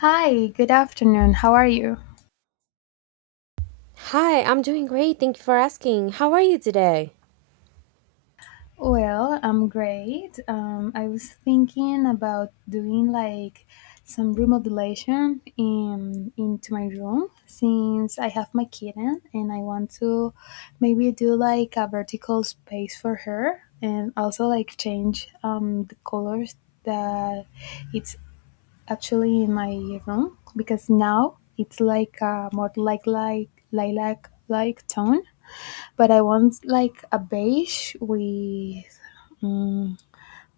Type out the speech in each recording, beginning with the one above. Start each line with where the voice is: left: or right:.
left: Hi, good afternoon. How are you?
right: Hi, I'm doing great. Thank you for asking. How are you today?
left: Well, I'm great. I was thinking about doing like some remodelation in into my room since I have my kitten and I want to maybe do like a vertical space for her and also like change the colors that it's actually in my room because now it's like a more like lilac like tone but I want like a beige with mm,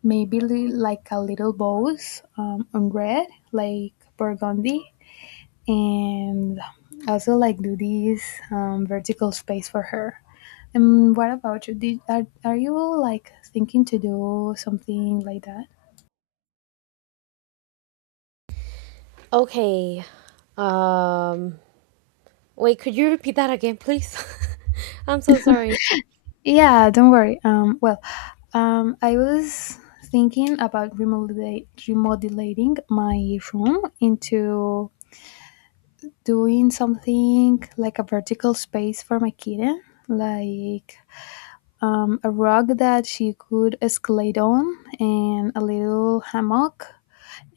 left: maybe like a little bows on red, like burgundy, and also like do this vertical space for her. And what about you? Are you like thinking to do something like that?
right: Okay. Um, wait, could you repeat that again, please? I'm so sorry.
left: Yeah, don't worry. I was thinking about remodelating my room into doing something like a vertical space for my kitten, like a rug that she could escalate on, and a little hammock,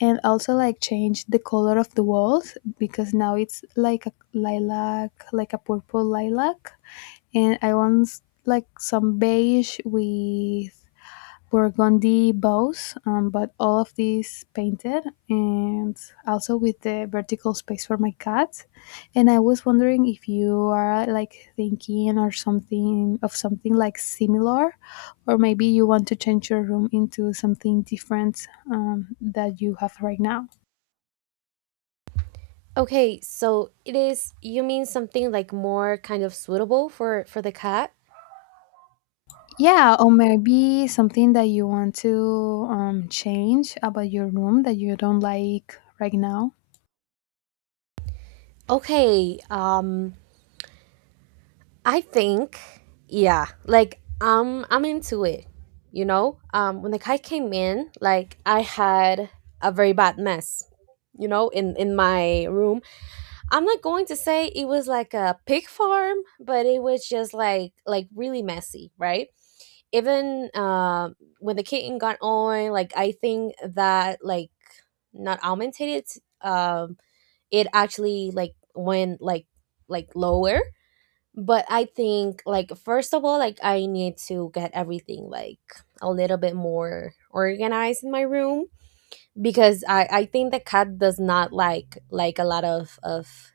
left: and also like change the color of the walls because now it's like a lilac, like a purple lilac, and I want like some beige with Burgundy bows, but all of these painted and also with the vertical space for my cat. And I was wondering if you are like thinking or something of something like similar, or maybe you want to change your room into something different that you have right now.
right: Okay, so it is you mean something like more kind of suitable for the cat?
left: Yeah, or maybe something that you want to change about your room that you don't like right now.
right: Okay, I think yeah, like I'm into it. You know? When the cat came in, like I had a very bad mess, you know, in my room. I'm not going to say it was like a pig farm, but it was just like really messy, right? Even when the kitten got on, like I think that like not augmented, um, it actually like went like lower. But I think like first of all, like I need to get everything like a little bit more organized in my room because I think the cat does not like a lot of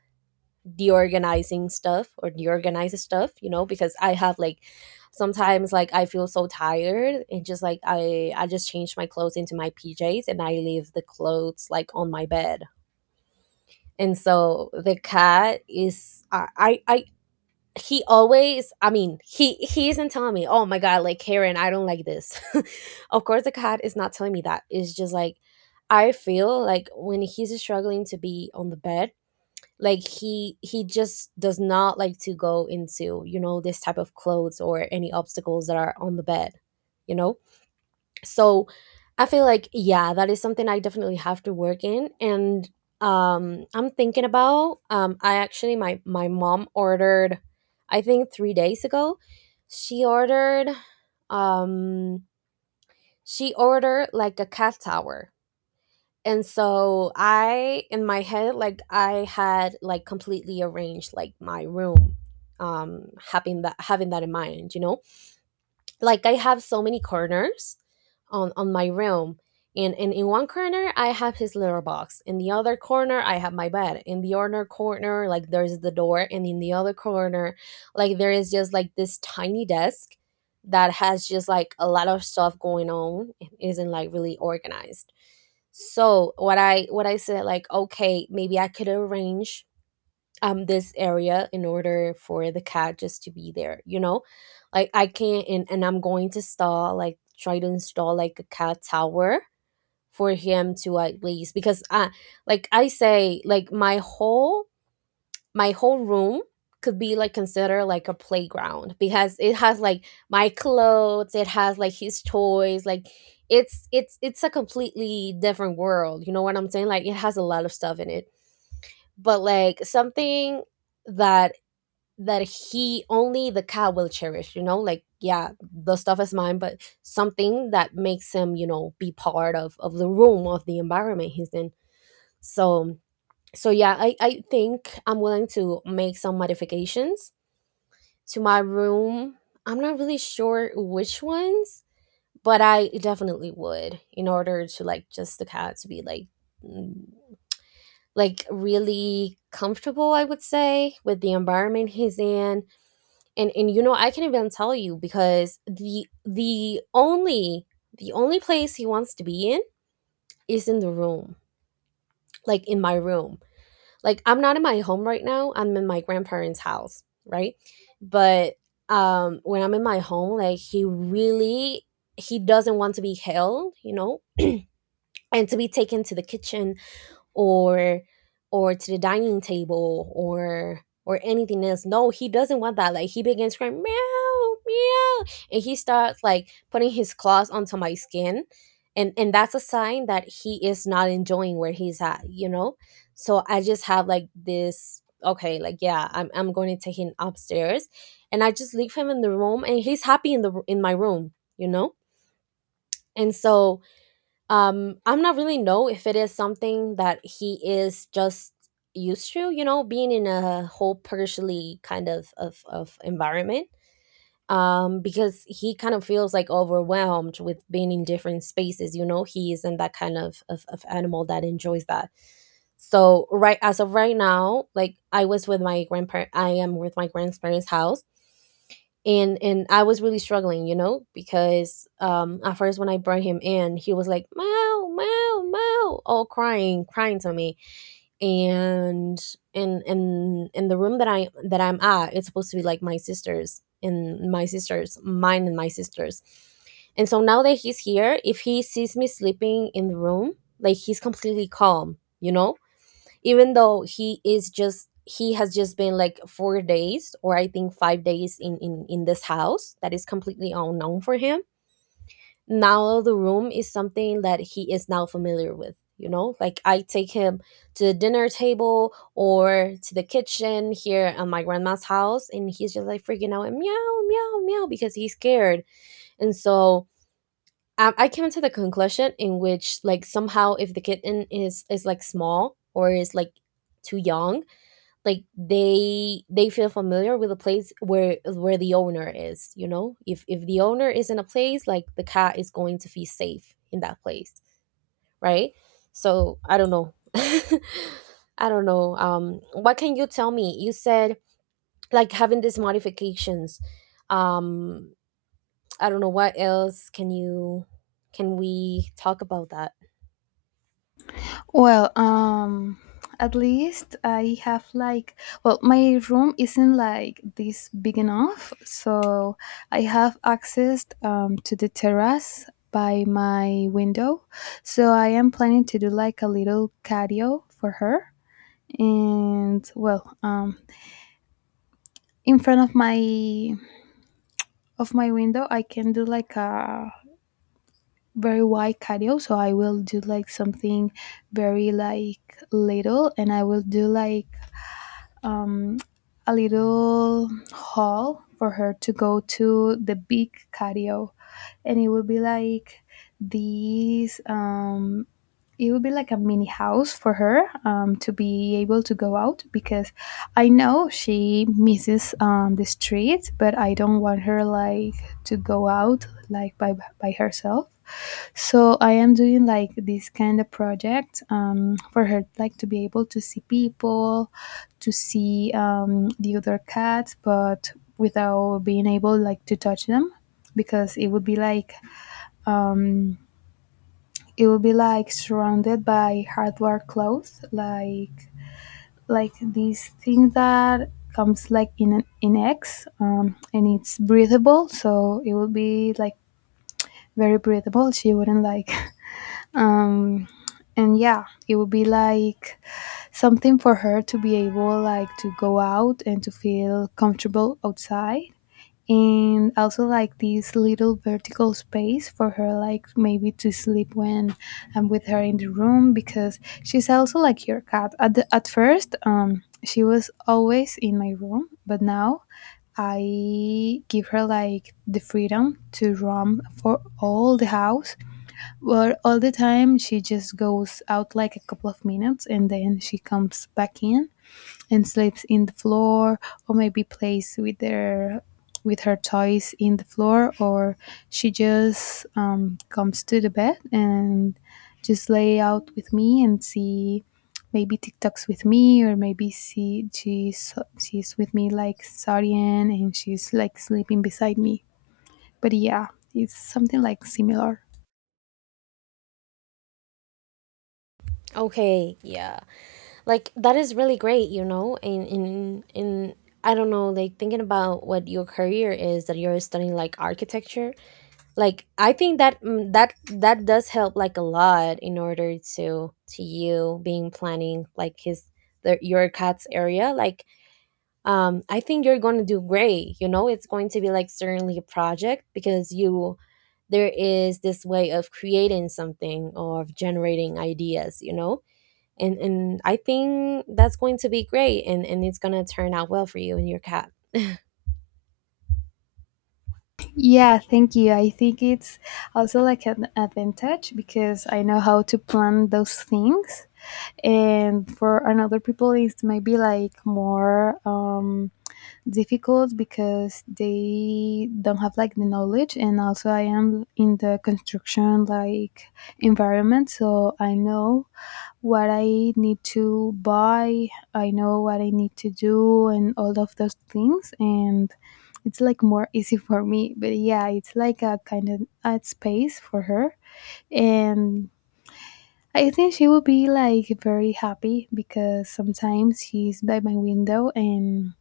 right: deorganizing stuff or deorganize stuff, you know, because I have like sometimes like I feel so tired and just like I just change my clothes into my PJs and I leave the clothes like on my bed. And so the cat is I, he always I mean he isn't telling me, "Oh my god, like Karen, I don't like this." Of course the cat is not telling me that. It's just like I feel like when he's struggling to be on the bed, like he just does not like to go into you know this type of clothes or any obstacles that are on the bed, you know. So I feel like yeah, that is something I definitely have to work in. And I'm thinking about I actually, my mom ordered, I think three days ago, she ordered, um she ordered like a cat tower. And so I in my head like I had like completely arranged like my room, having that in mind, you know. Like I have so many corners on my room. And in one corner I have his litter box, in the other corner I have my bed, in the other corner like there's the door, and in the other corner like there is just like this tiny desk that has just like a lot of stuff going on. It isn't like really organized. So what I said like, okay, maybe I could arrange this area in order for the cat just to be there, you know. Like I can't, and I'm going to install like try to install like a cat tower for him, to at least because I, like I say, like my whole room could be like considered like a playground because it has like my clothes, it has like his toys, like it's a completely different world, you know what I'm saying, like it has a lot of stuff in it. But like something that he only, the cat, will cherish, you know, like yeah, the stuff is mine, but something that makes him you know be part of the room, of the environment he's in. So so yeah, I think I'm willing to make some modifications to my room. I'm not really sure which ones, but I definitely would, in order to like just the cat to be like mm, like really comfortable, I would say, with the environment he's in. And you know I can even tell you, because the the only place he wants to be in is in the room, like in my room. Like I'm not in my home right now. I'm in my grandparents' house, right? But when I'm in my home, like he really he doesn't want to be held, you know, and to be taken to the kitchen, or to the dining table, or anything else. No, he doesn't want that. Like he begins crying, meow meow, and he starts like putting his claws onto my skin, and that's a sign that he is not enjoying where he's at. You know, so I just have like this, okay, like yeah, I'm going to take him upstairs, and I just leave him in the room, and he's happy in the in my room. You know, and so I'm not really know if it is something that he is just used to, you know, being in a whole, partially kind of of environment, because he kind of feels like overwhelmed with being in different spaces, you know, he isn't that kind of of animal that enjoys that. So right, as of right now, like I am with my grandparents house, and I was really struggling, you know, because at first when I brought him in, he was like meow meow meow, all crying, crying to me, and and in the room that I that I'm at, it's supposed to be like my sister's and my sister's, mine and my sister's, and so now that he's here, if he sees me sleeping in the room, like he's completely calm, you know, even though he is just he has just been like 4 days, or I think 5 days, in this house that is completely unknown for him. Now the room is something that he is now familiar with, you know, like I take him to the dinner table or to the kitchen here at my grandma's house, and he's just like freaking out and meow meow meow because he's scared. And so I came to the conclusion in which like somehow if the kitten is like small or is like too young, like they feel familiar with the place where the owner is, you know, if the owner is in a place, like the cat is going to feel safe in that place, right? So I don't know, I don't know, what can you tell me, you said, like having these modifications. um I don't know what else can you, can we talk about that?
left: Well, at least I have like, well, my room isn't like this big enough, so I have access to the terrace by my window. So I am planning to do like a little cardio for her. And well, in front of my window, I can do like a very wide cardio. So I will do like something very like little, and I will do like um, a little hall for her to go to the big cardio and it would be like these it would be like a mini house for her to be able to go out because I know she misses the street but I don't want her like to go out like by herself. So I am doing like this kind of project for her, like to be able to see people, to see the other cats, but without being able like to touch them, because it would be like um, it would be like surrounded by hardware clothes, like this thing that comes like in an in eggs, and it's breathable, so it would be like very breathable. She wouldn't like um and yeah it would be like something for her to be able like to go out and to feel comfortable outside and also like this little vertical space for her like maybe to sleep when I'm with her in the room because she's also like your cat at first she was always in my room but now I give her like the freedom to roam for all the house. Well, all the time she just goes out like a couple of minutes and then she comes back in and sleeps in the floor or maybe plays with their with her toys in the floor or she just comes to the bed and just lay out with me and see maybe TikToks with me or maybe see she's with me like Sarian and she's like sleeping beside me. But yeah, it's something like similar.
right: Okay, yeah, like that is really great, you know. In I don't know, like thinking about what your career is that you're studying, like architecture, like I think that that does help like a lot in order to you being planning like your cat's area, like, I think you're going to do great, you know. It's going to be like certainly a project, because you there is this way of creating something or of generating ideas, you know. And I think that's going to be great, and it's going to turn out well for you and your cat.
left: Yeah, thank you. I think it's also like an advantage because I know how to plan those things. And for another people, it's maybe like more difficult because they don't have like the knowledge. And also, I am in the construction like environment, so I know what I need to buy, I know what I need to do, and all of those things. And it's like more easy for me. But yeah, it's like a kind of a space for her. And I think she will be like very happy because sometimes she's by my window and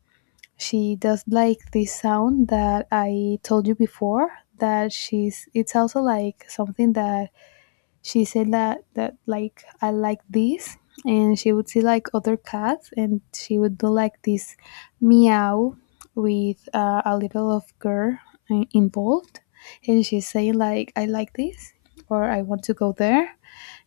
left: she does like this sound that I told you before that she's it's also like something that she said that like I like this, and she would see like other cats, and she would do like this meow with a little of girl involved, and she's saying like I like this or I want to go there,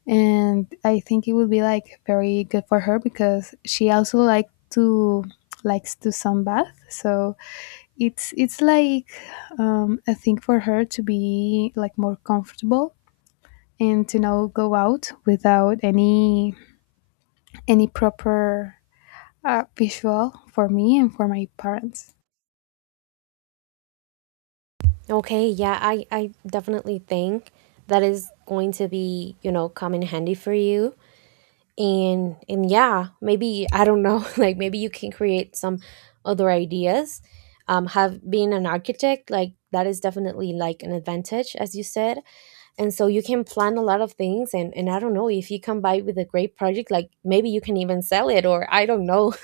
left: and I think it would be like very good for her because she also likes to sunbathe so it's like a thing for her to be like more comfortable and to now go out without any any proper visual for me and for my parents.
right: Okay, yeah, I definitely think that is going to be, you know, come in handy for you. And yeah, maybe I don't know, like maybe you can create some other ideas. Have being an architect, like that is definitely like an advantage, as you said. And so you can plan a lot of things, and I don't know, if you come by with a great project, like maybe you can even sell it, or I don't know,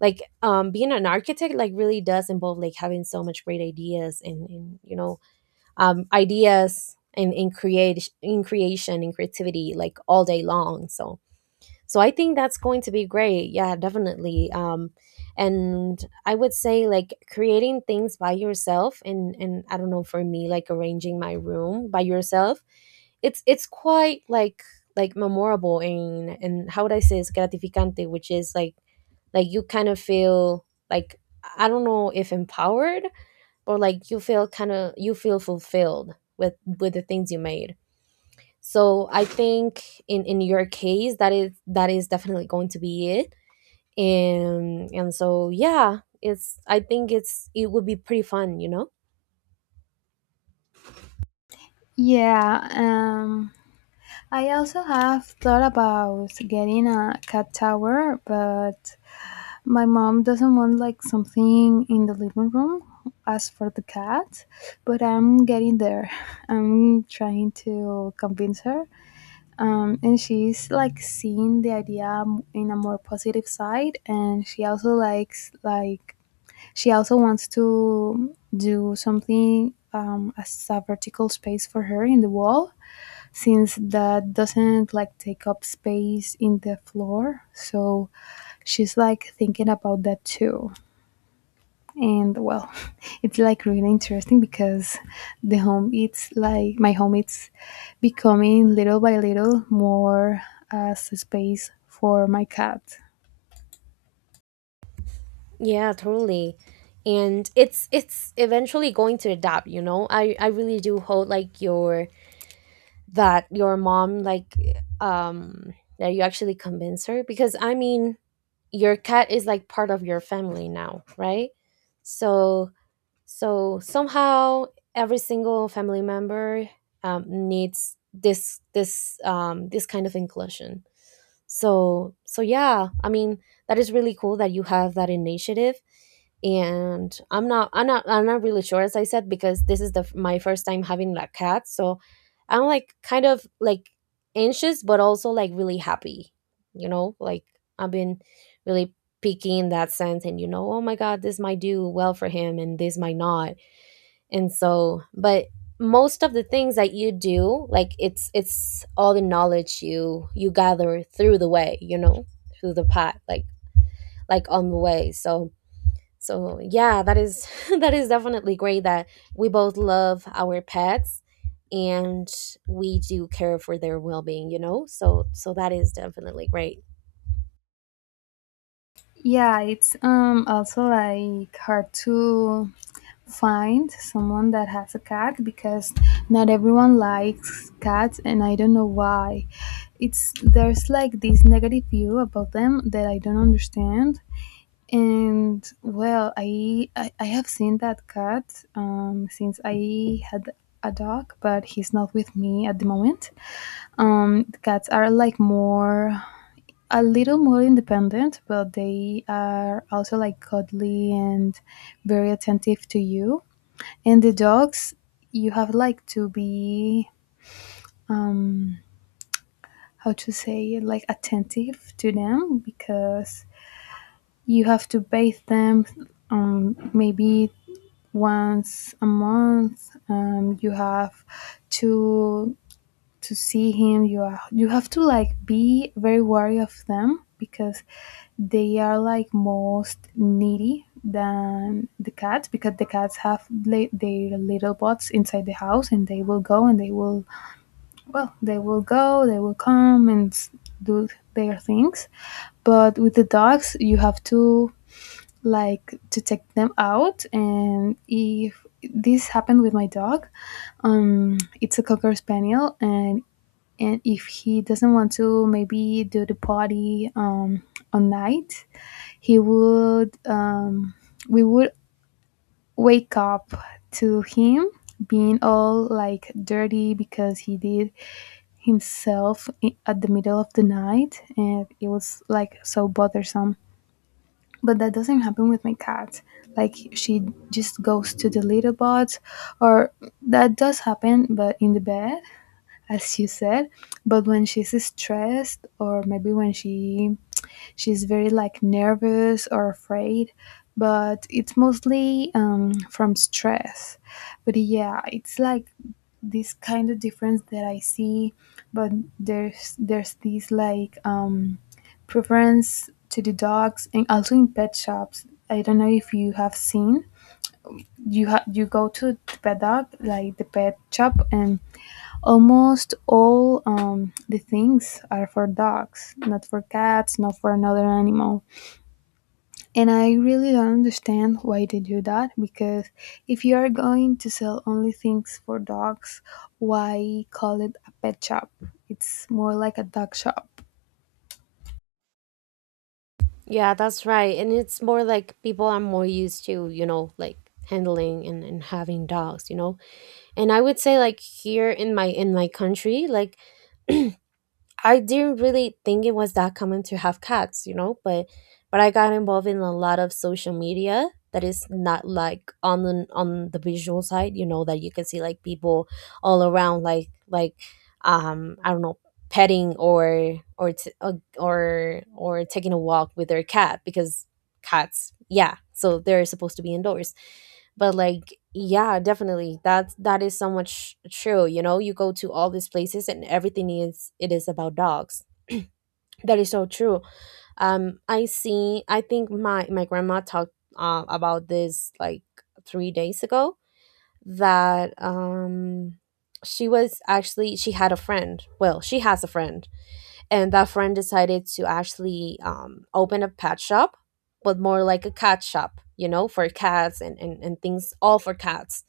right: like, being an architect like really does involve like having so much great ideas, and you know, ideas and in create in creation and creativity like all day long. So so I think that's going to be great, yeah, definitely. And I would say like creating things by yourself, and I don't know, for me like arranging my room by yourself, it's quite like memorable, and how would I say, it's gratificante, which is like you kind of feel like, I don't know, if empowered, or like you feel kind of you feel fulfilled with the things you made. So I think in your case that is definitely going to be it. And so yeah, it's I think it's, it would be pretty fun, you know.
left: Yeah, I also have thought about getting a cat tower, but my mom doesn't want like something in the living room as for the cat. But I'm getting there. I'm trying to convince her, and she's like seeing the idea in a more positive side and she also likes like she also wants to do something as a vertical space for her in the wall since that doesn't like take up space in the floor so she's like thinking about that too. And well, it's like really interesting because the home it's like my home it's becoming little by little more as a space for my cat.
right: Yeah, totally. And it's eventually going to adapt, you know. I really do hope like your that your mom like, um that you actually convince her, because I mean your cat is like part of your family now, right? So so somehow every single family member needs this this kind of inclusion. So so yeah, I mean that is really cool that you have that initiative. And I'm not really sure, as I said, because this is the my first time having a cat, so I'm like kind of like anxious but also like really happy, you know, like I've been really picky in that sense, and you know, oh my god, this might do well for him and this might not. And so but most of the things that you do, like it's all the knowledge you gather through the way, you know, through the path, like on the way. So so yeah, that is that is definitely great that we both love our pets and we do care for their well-being, you know. So so that is definitely great.
left: Yeah, it's also like hard to find someone that has a cat because not everyone likes cats and I don't know why it's there's like this negative view about them that I don't understand. And well, I have seen that cat since I had a dog, but he's not with me at the moment. The cats are like more a little more independent, but they are also like cuddly and very attentive to you. And the dogs, you have like to be how to say it, like attentive to them because you have to bathe them maybe once a month, you have to to see him you are you have to like be very wary of them because they are like most needy than the cats because the cats have their little bots inside the house and they will go and they will, well they will go they will come and do their things. But with the dogs you have to like to take them out and if this happened with my dog, it's a cocker spaniel, and if he doesn't want to maybe do the potty on night he would we would wake up to him being all like dirty because he did himself, at the middle of the night and it was like so bothersome. But that doesn't happen with my cat, like she just goes to the litter box, or that does happen but in the bed as you said, but when she's stressed or maybe when she she's very like nervous or afraid but it's mostly from stress. But yeah, it's like this kind of difference that I see, but there's this like preference to the dogs and also in pet shops, I don't know if you have seen you have you go to the pet dog like the pet shop and almost all the things are for dogs, not for cats, not for another animal, and I really don't understand why they do that because if you are going to sell only things for dogs why call it a pet shop? It's more like a dog shop.
right: Yeah, that's right. And it's more like people are more used to, you know, like handling and having dogs, you know. And I would say like here in my country, like I didn't really think it was that common to have cats, you know, but I got involved in a lot of social media that is not like on the visual side, you know, that you can see like people all around like I don't know, petting or or taking a walk with their cat. Because cats, yeah, so they're supposed to be indoors. But like yeah, definitely that's that is so much true, you know. You go to all these places and everything is it is about dogs. That is so true. I see, I think my my grandma talked about this like 3 days ago. That she was actually she had a friend, well, she has a friend, and that friend decided to actually open a pet shop, but more like a cat shop, you know, for cats and things all for cats.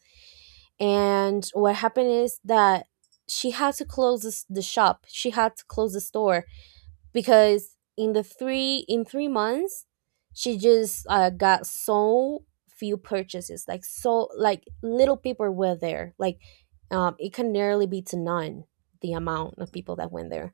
right: And what happened is that she had to close this, the shop, she had to close the store, because in the 3 months she just got so few purchases, like so like little people were there, like it can nearly be to none the amount of people that went there.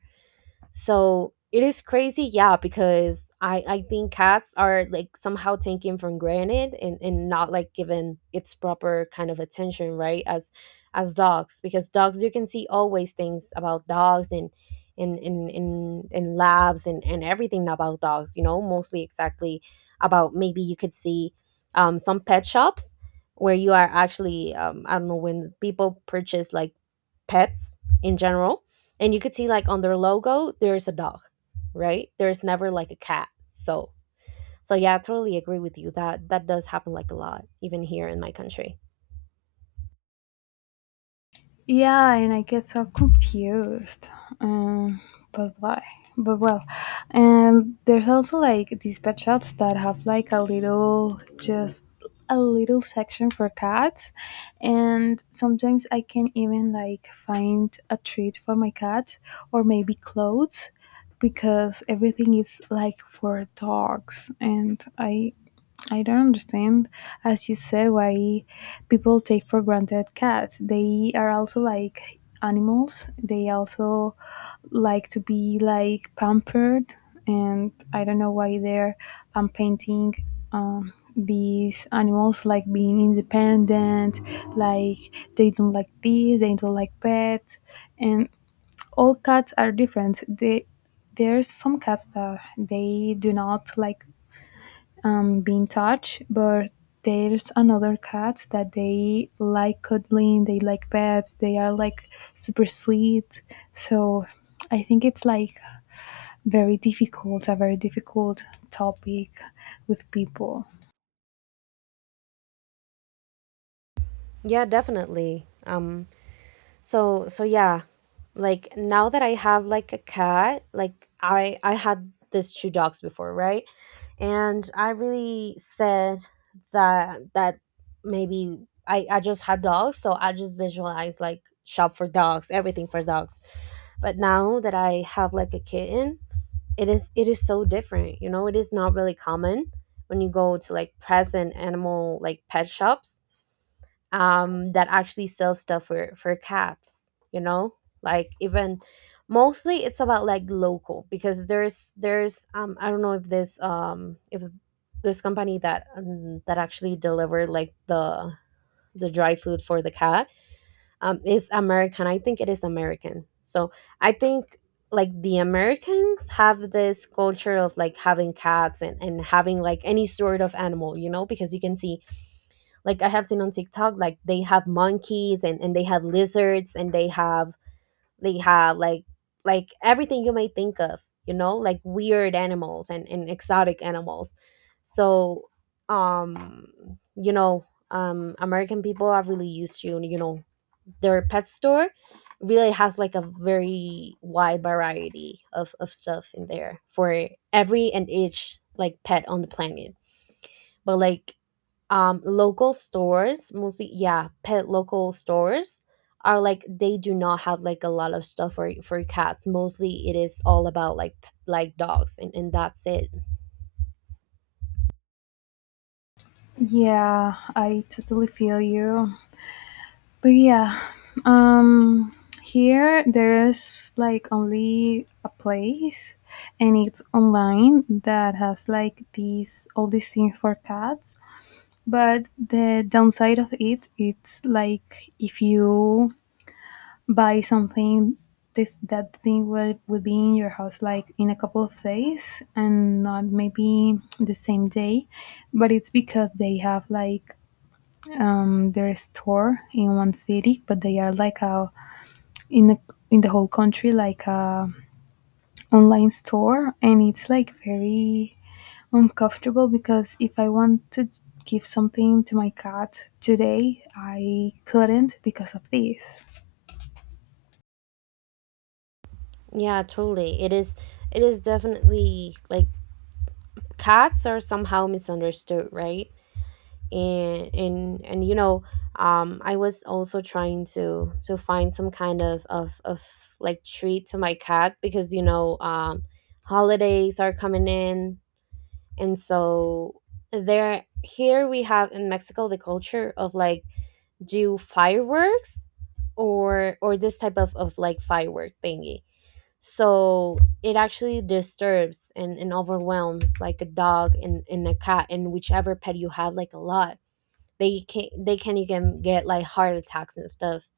right: So it is crazy, yeah, because I think cats are like somehow taken for granted and not like given its proper kind of attention, right? As dogs. Because dogs you can see always things about dogs, and in labs and everything about dogs, you know, mostly exactly. About maybe you could see some pet shops where you are actually I don't know, when people purchase like pets in general, and you could see like on their logo there's a dog, right? There's never like a cat. So so yeah, I totally agree with you that that does happen like a lot, even here in my country.
left: Yeah, and I get so confused. Um, but why? But well, and there's also like these pet shops that have like a little, just a little section for cats, and sometimes I can even like find a treat for my cat or maybe clothes because everything is like for dogs, and I don't understand, as you said, why people take for granted cats. They are also like animals. They also like to be like pampered, and I don't know why they're painting these animals like being independent, like they don't like this, they don't like pets, and all cats are different. They there's some cats that they do not like been touched, but there's another cat that they like cuddling, they like pets, they are like super sweet. So I think it's like very difficult, a very difficult topic with people.
right: Yeah, definitely. So so yeah, like now that I have like a cat, like I had this two dogs before, right? And I really said that that maybe I just had dogs, so I just visualized like shop for dogs, everything for dogs. But now that I have like a kitten, it is so different, you know. It is not really common when you go to like present animal, like pet shops that actually sells stuff for cats, you know. Like even mostly it's about like local, because there's I don't know if this company that that actually delivered like the dry food for the cat is American, I think it is American. So I think like the Americans have this culture of like having cats and having like any sort of animal, you know, because you can see, like I have seen on TikTok, like they have monkeys and they have lizards and they have like everything you may think of, you know, like weird animals and exotic animals. So um you know, American people are really used to, you know, their pet store really has like a very wide variety of stuff in there for every and each like pet on the planet. But like local stores, mostly, yeah, pet local stores are like, they do not have like a lot of stuff for cats. Mostly it is all about like like dogs and that's it.
left: Yeah, I totally feel you. But yeah, um, here there's like only a place and it's online that has like these all these things for cats. But the downside of it, it's like if you buy something, this that thing will be in your house like in a couple of days and not maybe the same day. But it's because they have like their store in one city, but they are like a in a, in the whole country like a online store, and it's like very uncomfortable because if I wanted to give something to my cat today, I couldn't because of this.
right: Yeah, totally. It is it is definitely like cats are somehow misunderstood, right? And you know, I was also trying to find some kind of like treat to my cat, because you know, holidays are coming in. And so there, here we have in Mexico the culture of like do fireworks, or this type of like firework thingy. So it actually disturbs and overwhelms like a dog and a cat and whichever pet you have like a lot. They can they can even get like heart attacks and stuff.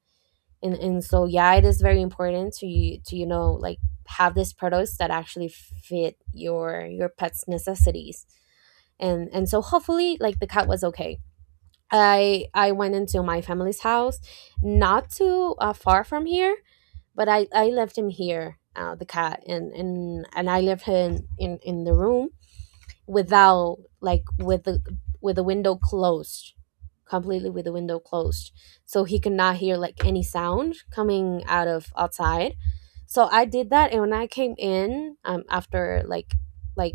right: And so yeah, it is very important to you know, like have these products that actually fit your pet's necessities. And so hopefully like the cat was okay. I went into my family's house, not too far from here, but I left him here, the cat, and I left him in the room, without like with the window closed, completely with the window closed, so he could not hear like any sound coming out of outside. So I did that, and when I came in after like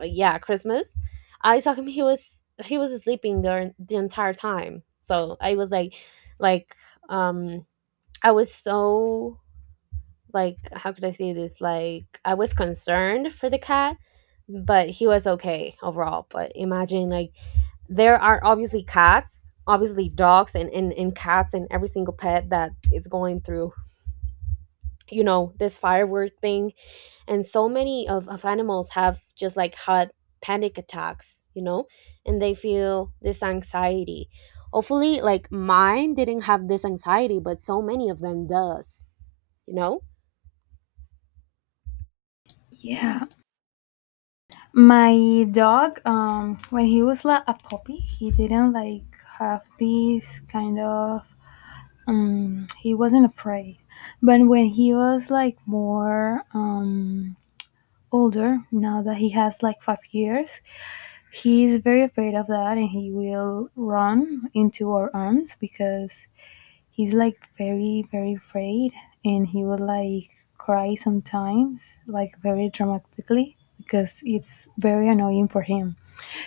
right: yeah, Christmas, I saw him, he was sleeping the entire time. So I was like um I was so like, how could I say this? Like I was concerned for the cat, but he was okay overall. But imagine like there are obviously cats, obviously dogs and cats and every single pet that is going through, you know, this firework thing. And so many of animals have just like had panic attacks, you know, and they feel this anxiety. Hopefully like mine didn't have this anxiety, but so many of them does, you know?
left: Yeah, my dog, when he was like a puppy, he didn't like have this kind of. He wasn't afraid, but when he was like more older, now that he has like 5 years, he's very afraid of that, and he will run into our arms because he's like very very afraid and he would like cry sometimes like very dramatically because it's very annoying for him.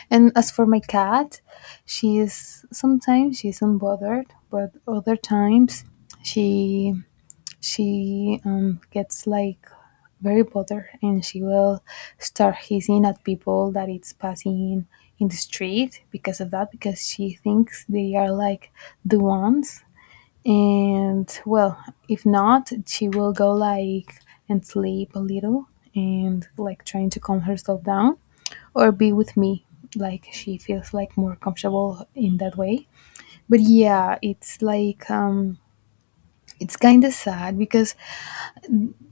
left: And as for my cat, she is sometimes she's unbothered but other times she she gets like very bothered and she will start hissing at people that it's passing in the street because of that because she thinks they are like the ones. And well, if not, she will go like and sleep a little and like trying to calm herself down or be with me. Like she feels like more comfortable in that way. But yeah, it's like it's kind of sad because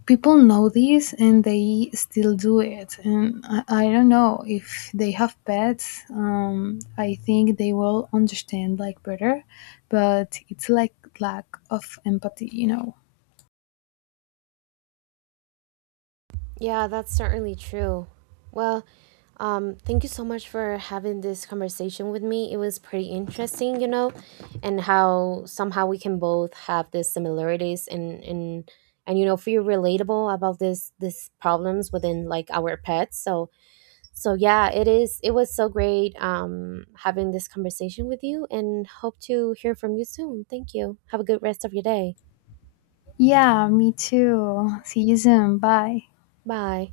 left: people know this and they still do it and I don't know if they have pets, I think they will understand like better, but it's like lack of empathy you know.
right: Yeah, that's certainly true. Well, thank you so much for having this conversation with me. It was pretty interesting, you know, and how somehow we can both have these similarities and you know feel relatable about this this problems within like our pets. So so yeah, it is. It was so great having this conversation with you, and hope to hear from you soon. Thank you. Have a good rest of your day.
left: Yeah, me too. See you soon. Bye.
right: Bye.